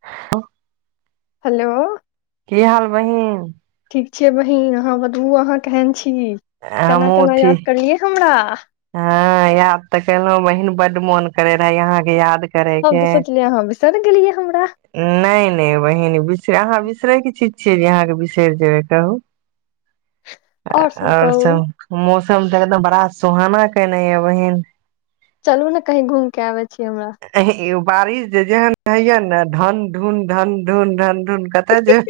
ह हेलो [inaudible] की हाल बहिन छीयै बहिन अहाँ बतबू अहाँ केहन छी केना केना हमहुँठी याद करलियै हमरा हँ याद तऽ कलहुँ बहिन बड्ड मोन करे रहै यहाँके याद हम करैके तऽ सोचलियै अहाँ बिसरि गेलियै हमरा नहि नहि बहिन बिस अहाँ बिसैर बिसरैके चीज छियै जे अहाँके बिसरि जेबै कहू आओर सब आओर कहू सभ मौस तऽ एकदम बड़ा सुहाना केना है बहिन चलू ने कहि घुम के आ ऐंह यौ बारिश जे जेहन होइया ने धन धुन धन धुन धन धुन कतऽ जे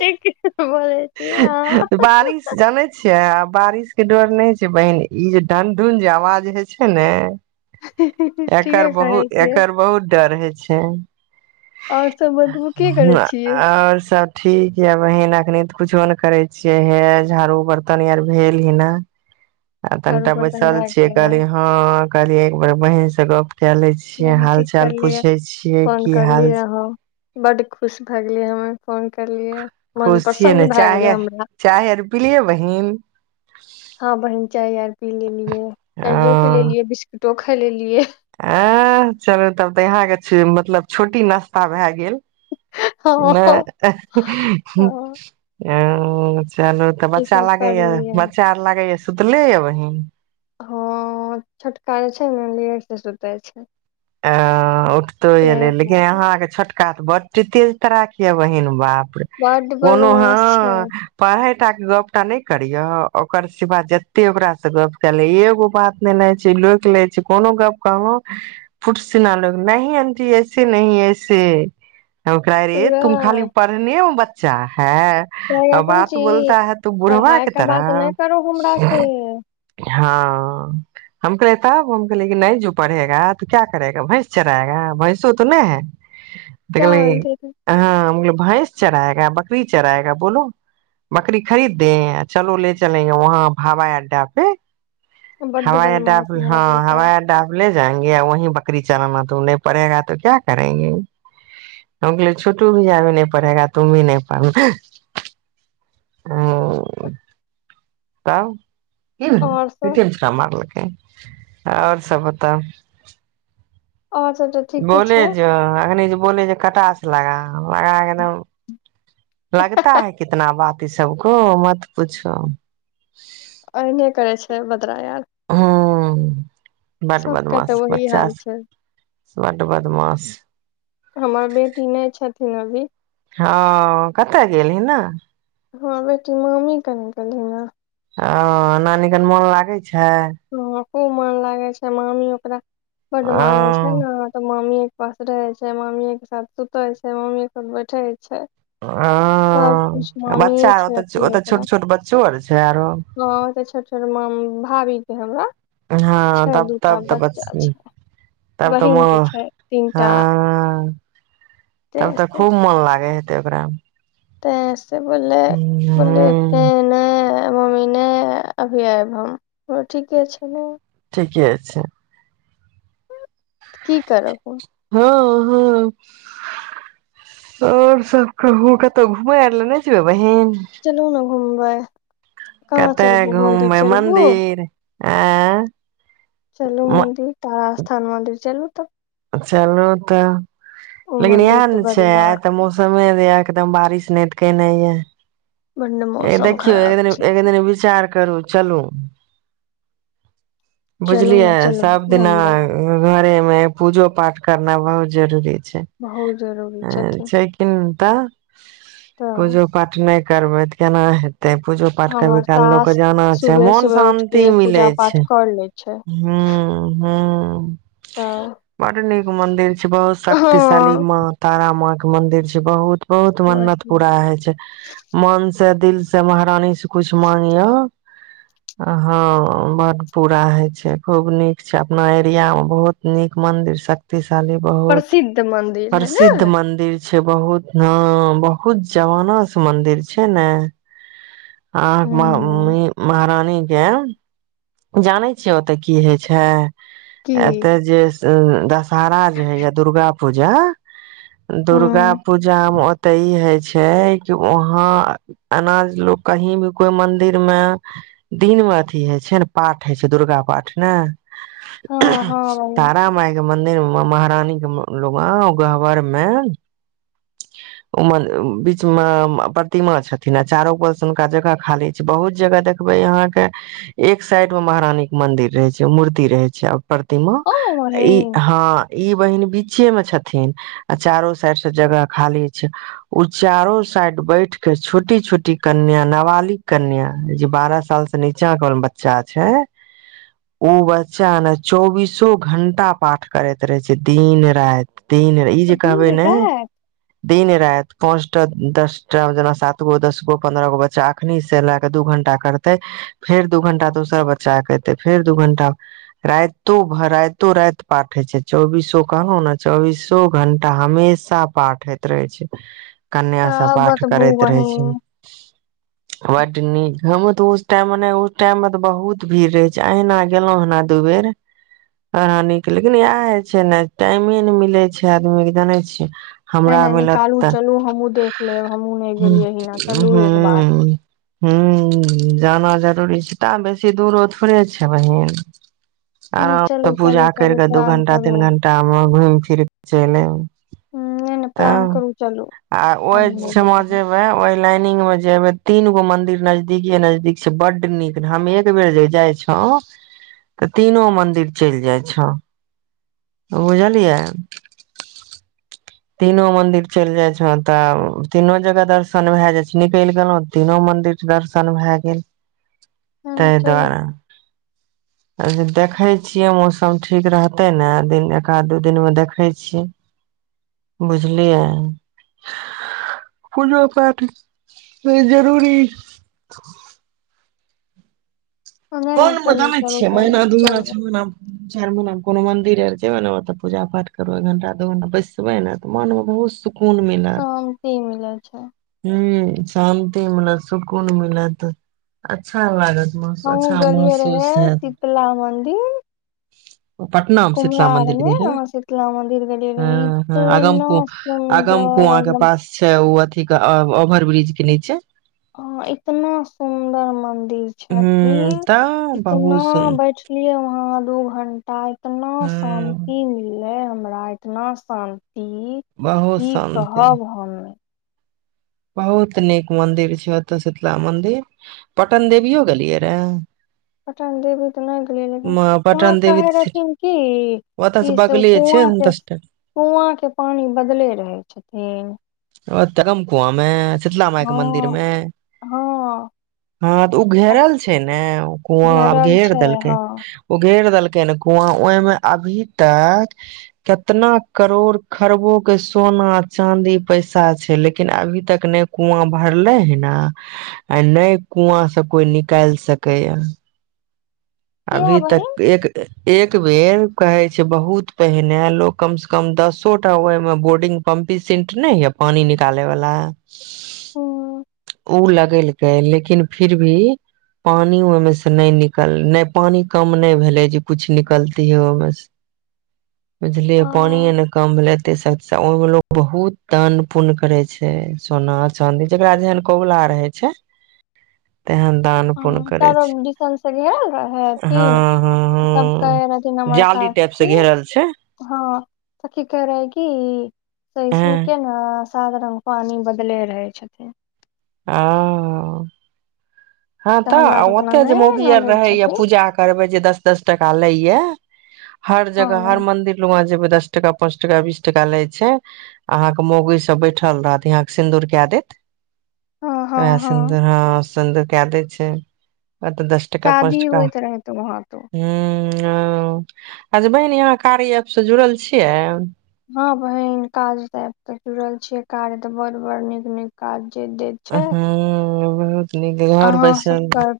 ठीक बोलै छियै अहाँ बारिश जानै छियै आब बारिश के डर नहि छै बहिन ई जे ढनढून जे आवाज होइ छै ने एकर ठीके कहै बहुत छियै एकर बहुत डर होइ अच्छा आओर सब बतबू की करै छियै आओर सब ठीक य बहीन एखनि कुछो नहि करै छियै हे झाड़ू बर्तन आर भेल ही न आ झाड़ू तनिटा बर्तन बैसल भए छियै गेलै कहली हँ कहलियै एक बेर बहिनसँ गप्प चले छियै देने हाल ठीक चाल करलियै पूछै छियै की हाल बड खुश भए गेलियै हमे फोन करलियै मन खुशियै ने प्रसन्न भए चाह गेलै हमरा चाह आर पीलियै बहीन हँ बहिन चाय आर पी लेलियै ओ चाययो पी लेलियै बिस्कुट टो खायलेलियै आ चलू तब तऽ यहाँके मतलब छोटी नास्ता भऽ गेल हँ हँ नहि [unintelligible] चलू तऽ ई बच्चा सब लागे कर यै लेलियै बच्चा आर लागे य सुतले यै बहिन हँ छोटका जे छै ने लेट से सुते छै अ उठतो एलै सैह लेकिन बात। अहाँके छोटका बड्ड तेज तराक यै बहिन बाप बड कोनो हँ बदमाश छै पढ़य एकटा के गपटा नहि करिय ओकर सिवा जते ओकरासँ गप क ल एगो बात नेनाइ छै लोकि लै छै कोनो गप कहलौं फुटसिना लोकि नहि आंटि ऐसे नहि ऐसे हम कहै रहियै पूरा तुम खाली पढ़ने बच्च चा है कहेगा आ कोन बात चीज बोलता है तू बुढ़बा पढ़ाइ के बात नहि तरह करो हमरा से हँ हम कहले तब हम कहले नहि जो पढ़ेगा त क्या करेगा भैंस चढ़एगा भैंसो तऽ नहि है तऽ क्या कहलक कि हलते अहाँ हम भैंस चराएगा बकरी चराएगा बोलो बकरी खरीद दे चलो ले चलेंगे वहाँ हवाई अड्डा पे बड्ड हवाई अड्डा बदमाश मेरा हँ बेटा हवाई अड्डा अपने [unintelligible] वी बकरी चलाना तू नहि पढ़ेगा तो क्या करेंगे गेल छुटू भीयभी नहि पढ़ेगा तुम भी नहि पढ़ना ओ तँ कि भेला और सब पेट आ मरल अछि के आओर सब ब बता। और सब तऽ ठीके बोलै छै ज एखन बोली जे कटा से लगा लगा के लगता है कितना बात सबके मत पूछो अने करे छै ब परिआम यार बड्ड सबके तऽ बदमाश वही हाल बच्चास छै ब्ड बदमास हमर बेटी नहि छथिन अभी हँ कतय गेल ही ने हँ बेटी मामी कनि गैल ही हॅं ने आ नानी कन मोन लागै छै छै हँ खूब मन लागे छै मामी ओकरा बड ह मानै य अछि छै ने तऽ मामी पास रहे छै मामीे के साथ सुते छै मामी बैठे छै सब किछ ह मामीे बच्चा आर छै ओतऽ अखनी ओतऽ छोट ओकरा छोट बच्चो आर छै आरो त छोट छोट मामी भावी के हमरा हँ छै तब दूटा तब तऽ ब बच्चा छै तब तऽ म बहिन के छै हँ तीनटा ते तब तऽ खूब मन लागे [unintelligible] तेँ से बोले बोललै ने ह कोनो मम्मी ने अभी आब हम ओ ठीके छै ने ठीके छै की करब हँ हँ आओर सब कहू कतहु घुमै आर ल ने जबै बहिन चलु न मुंबइ कतय घुमबै मन्दिर आंय चलू मन्दिर तारा स्थान मन्दिर चलू तब चलू तऽ ओ लेकिन मंदिर इएह तऽ ने छै बड़ी म आ तऽ मौसमे एकदम बारिश नाहित केनै बड ये मौसम देखियौ एक खराब दिन एक छथिन दिन विचार करू चलू चलू बुझलियै ने सब चलबै दिना घुमबै घरेमे मैप पूजो पाठ करना बहुत जरूरी छैे बहुत जरूरी छथिन छैकिनै तऽ तऽ पूजो पाठ नै करबै तऽ केना हेत तै पूजो पाठ कभी हमर काल लोकके सास जाना छै सुबह मोन सुबह उठ शान्ति के मिलै पूजा पाठ छै कर ले छै हूँ हूँ तऽ बड्ड नीक मन्दिर छै बहुत शक्तिशाली हँ माँ तारा माँ मंदिर छै बहुत बहुत मन्नत वही पूरा होइ छै मन सँ दिल से महारानी से कुछ मांगियौ हँ बड्ड पूरा होय छै खूब नीक छै अपना एरिया मे बहुत नीक मन्दिर शक्ति वाली बहुत प्रसिद्ध मंदिर है ने प्रसिद्ध मंदिर छै बहुत न बहुत जमाना से मन्दिर छै ने आह ह महारानी नी केँ जानै छिय ओतऽ की होइ छै की एतऽ जे उ दशहरा जे होइए दुर्गा पूजा हँ दुर्गा पूजा मे ओते ई हय छै छै कि वहाँ अनाज लोक कहीं भी कोइ मंदिर मे दिन मे अथी हर छै ने पठ होइ छै दुर्गा पाठ ने हँ हँ बहिन तारामाय मंन्दिर मे महारानी के लग गबरमे ओ म बीच मे प्रतिमा छथिन आ चारो बगल सँ हुनका जगह खाली छै बहुत जगह देखबै अहाँ के एक साइड मे महारानी के मन्दिर रहै छै मूर्ति रहे छै प्रतिमा हँ ई बहिन हँ ई बहिन बीचे में छथिन आ चारो साइड सँ जगह खाली छै ओ चारो साइड बैठ के छोटी छोटी कन्या नाबालिग कन्या जे बारह साल से नीचा ल बच्चा छै ओ बच्चा ने चौबीसो घंटा पाठ करैत रहे छै दिन राति ई नहि ई जे कहबै अभी ने राति दिन राति पाँच टा दस टा जेना सात गो दस गो पन्द्रह गो बच्चा एखनि से लए कऽ दू घंटा करतै फेर दू घंटा दोसर बच्चाके अयतै फेर दू घंटा राइतो भ राइतो राति पाठ होइ छै चौबीसो कहलहु ने चौबीसो घंटा हमेशा पाठ होइत रहै छै कन्या का सभ पाठ बतबू करैत रहै छी बहिन बड्ड नीक हमहुँ तऽ उस टाइम मे नहि उस टाइम मे तऽ बहुत भीड़ रहै छै अहिना गेलहुं हना दू बेर एना नीक लेकिन इएह हय छै ने टाइमे ने मिलै छै आदमी के जानै छियै नहि हमरा नहि मिलत निकालू तऽ चलू हमहुँ देख लेब हमहुँ नहि गेलियै हिना हूँ चलू एक बार हूँ जाना जरूरी छै तब बेसी दूरो थोड़े छै बहीन नहि नहि आरामसँ चलू पूजा चलू करि चलू कऽ दू प्लान घंटा करू तीन घंटामे घूमि फिर कऽ चलि आयब हम्म, नहि नहि प्लान करू चलू तब आ ओहि हमहुँ नहि ठमा गेलियै हिना जेबै ओहि ल ट्रेनिंग मे जयबै तीन गो मंदिर नजदीकीए नजदीक छै बुझलियै बड्ड नीक हम एक बेर जे जाइ छहुँ तऽ तीनो मंदिर चलि जाइ छहुँ तीनो मंदिर चलि जाइ छौ तऽ तीनो जगह दर्शन भए जाइ छ निकलि गेलहु तीनो मंन्दिर दर्शन भए गेल नहि नहि तहि चलू दुआरे आ देखै छियै मौसम ठीक रहतै ने दिन एकाध दू दिनमे देखै छियै बुझलियै पूजो पाठ जरूरी हँ, नहि नहि दिनमे चलू जानैत चलू छिय महिना चलू दू महिना चलबै छ महिनामे चार महिनामे कोनो मंदिर आर जेबे ने ओत पूजा पाठ करबै एक घंटा दू घंटा बैसबे ने मन मे बहुत सुकून कून मिलत शान्ति छै [inaudible] ह शान्ति मिलत सुकून मिलत अच्छा लागत हम अच्छा गेलियै रहे महसूस हैत शीतला मन्दिर पटना मे शीतला मन्दिर गेल अहाँ शीतला मंदिर गेलियै ह रहे इतना हगमुगम कु सुंदर के एकदम पास छै ठीक ओवर ब्रिज के नीचे ह इतना सुन्दर मन्दिर र हूँ छथिन तऽ इतना बहुत सुन बैठलियए वहाँ दू घण्टा इतना हूँ शान्ति मिलले हमरा इतना आसान ती बहुत की शान्ति कहब हम बहुत नीक मन्दिर छै ओतय शीतला मन्दिर पटन देवियो गेलियै रहए पटन देवी तना गेल वहां पटन देवी कहे तऽ सी- रहथिन क ओतऽ कि से ओ बगले छै कुआँ के दस टा कुआँ के पानी बदले रहै छथिन ओ तम कुमे शीतला माय के मंदिर हँ मे हँ ह त ओ घेरल छै ने कुआ घेरल घेर छै देलकै हँ ओ घेर देलकै केनकुआं ह ओहिमे अभी तक कितना करोड़ खरबो के सोना चाँदी पैसा छै लेकिन अभी तक नहि कुआँ भरले ह न आ नहि कुआँ से कोई निकालि सकै या किया अभी बहिन तक एक एक बेर कहे छै बहुत पहिने लोग कम से कम दसो टा ओहि मे बोर्डिंग पम्पिंग सेंट नहि ह पानी निकाले वालला ह उ लगेलकय लेकिन फिर भी पानी ओहिमे से नहि निकल नहि पानि कम नहि भेलै जे कुछ निकलती हय ओ बस बुझलियए पानिे ने काम भेल लैते से ओहिमे लोको बहुत दान पुण्य करै छै सोना चाँदी जकरा जेहन कबुला रहै छै तेहन दान पुण्य करे चारो छै दिसन से घेरल रहहै हँ ेथिन हँ सब हँ कहे रहथिन हमर जाली टाइप से साथी घेरल छै हँ त की कह रहेै क सह हँ सुन के ने साात रंगग पानी बदले रहै छथिन ह हँ तऽ हमरा उतना ओते जे नहि मोगी आर नॉलेज रहे या छथिन पूजा करबे जे दस दस टाका लैय हर हँ जगह हर बहिन मंिर ल वहा जेबै दस टका पांच टका बीस टका लाई छै अहा के मौगी सब बैठल रहत अहा के सिंदूर के दैत हँ हँ वहां सिंदूर हँ सन्द कदै छै अत दस टका शादी पाँचटका होइत रहे तऽ वहाँ तो हू ह अच्छा बहिन यहाँ कारी एप से जुड़ल छियै हँ बहिन काज त आबऽ जुड़ल छियै कार्य तऽ बड़ बड़ नीक नीक काज जे दैत हँ छै ब तन घर अहाँ सब बैसल कर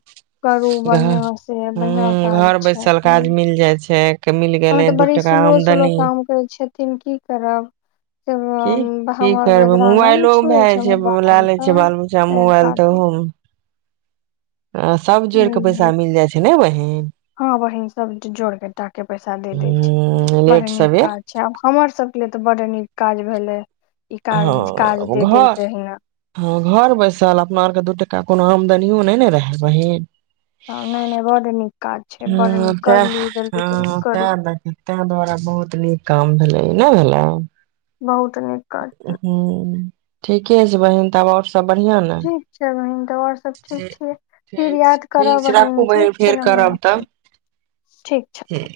करू घ बढ़ियां से ह बढ़ियां काज घर छै बैसल काज मिल जाइ छै मिल गेलै दू टाका आमदनी तििन की करब जब की हम, की हमर करबै बेदरा नहि ने मोबाइलोमे छुए भए जाइ छै लए मोबाइल लै छै तऽ बाल बच्चामे तैं मोबाइल तऽ खातिर ओहोमे सब जोड़ के पैसा मिल जाइ छै ने बहिन हँ बहन सब जोरके टाके पैसा दे दै छै हूं बड़ लेट नीक सबेर काज छै आब हमर सब ल तऽ बड नीक काज भेलै ई काज काज हँ दे घर देलकै हन हँ घर बैसल अपना आरके दूटा कोनो आमदनियो नहि ने रहै बहिन नहि नहि बड नीक काज छै बड ह नीक तै करलू जल्दी जल्दी हँ तै करू तै द्वारा बहुत निक काम भेलै नहि भेलै बहुत त नीक काज हूँ ठीके छै बहिन तब आओर सब बढ़िआँ ने ठीक छै बहीन तब आओर सभ ठीक छियै फिर छै याद करब ठीक छै बहीन राखू बहिन ठीक छै फेर ने बहिन करब तब छी ठीक छथिन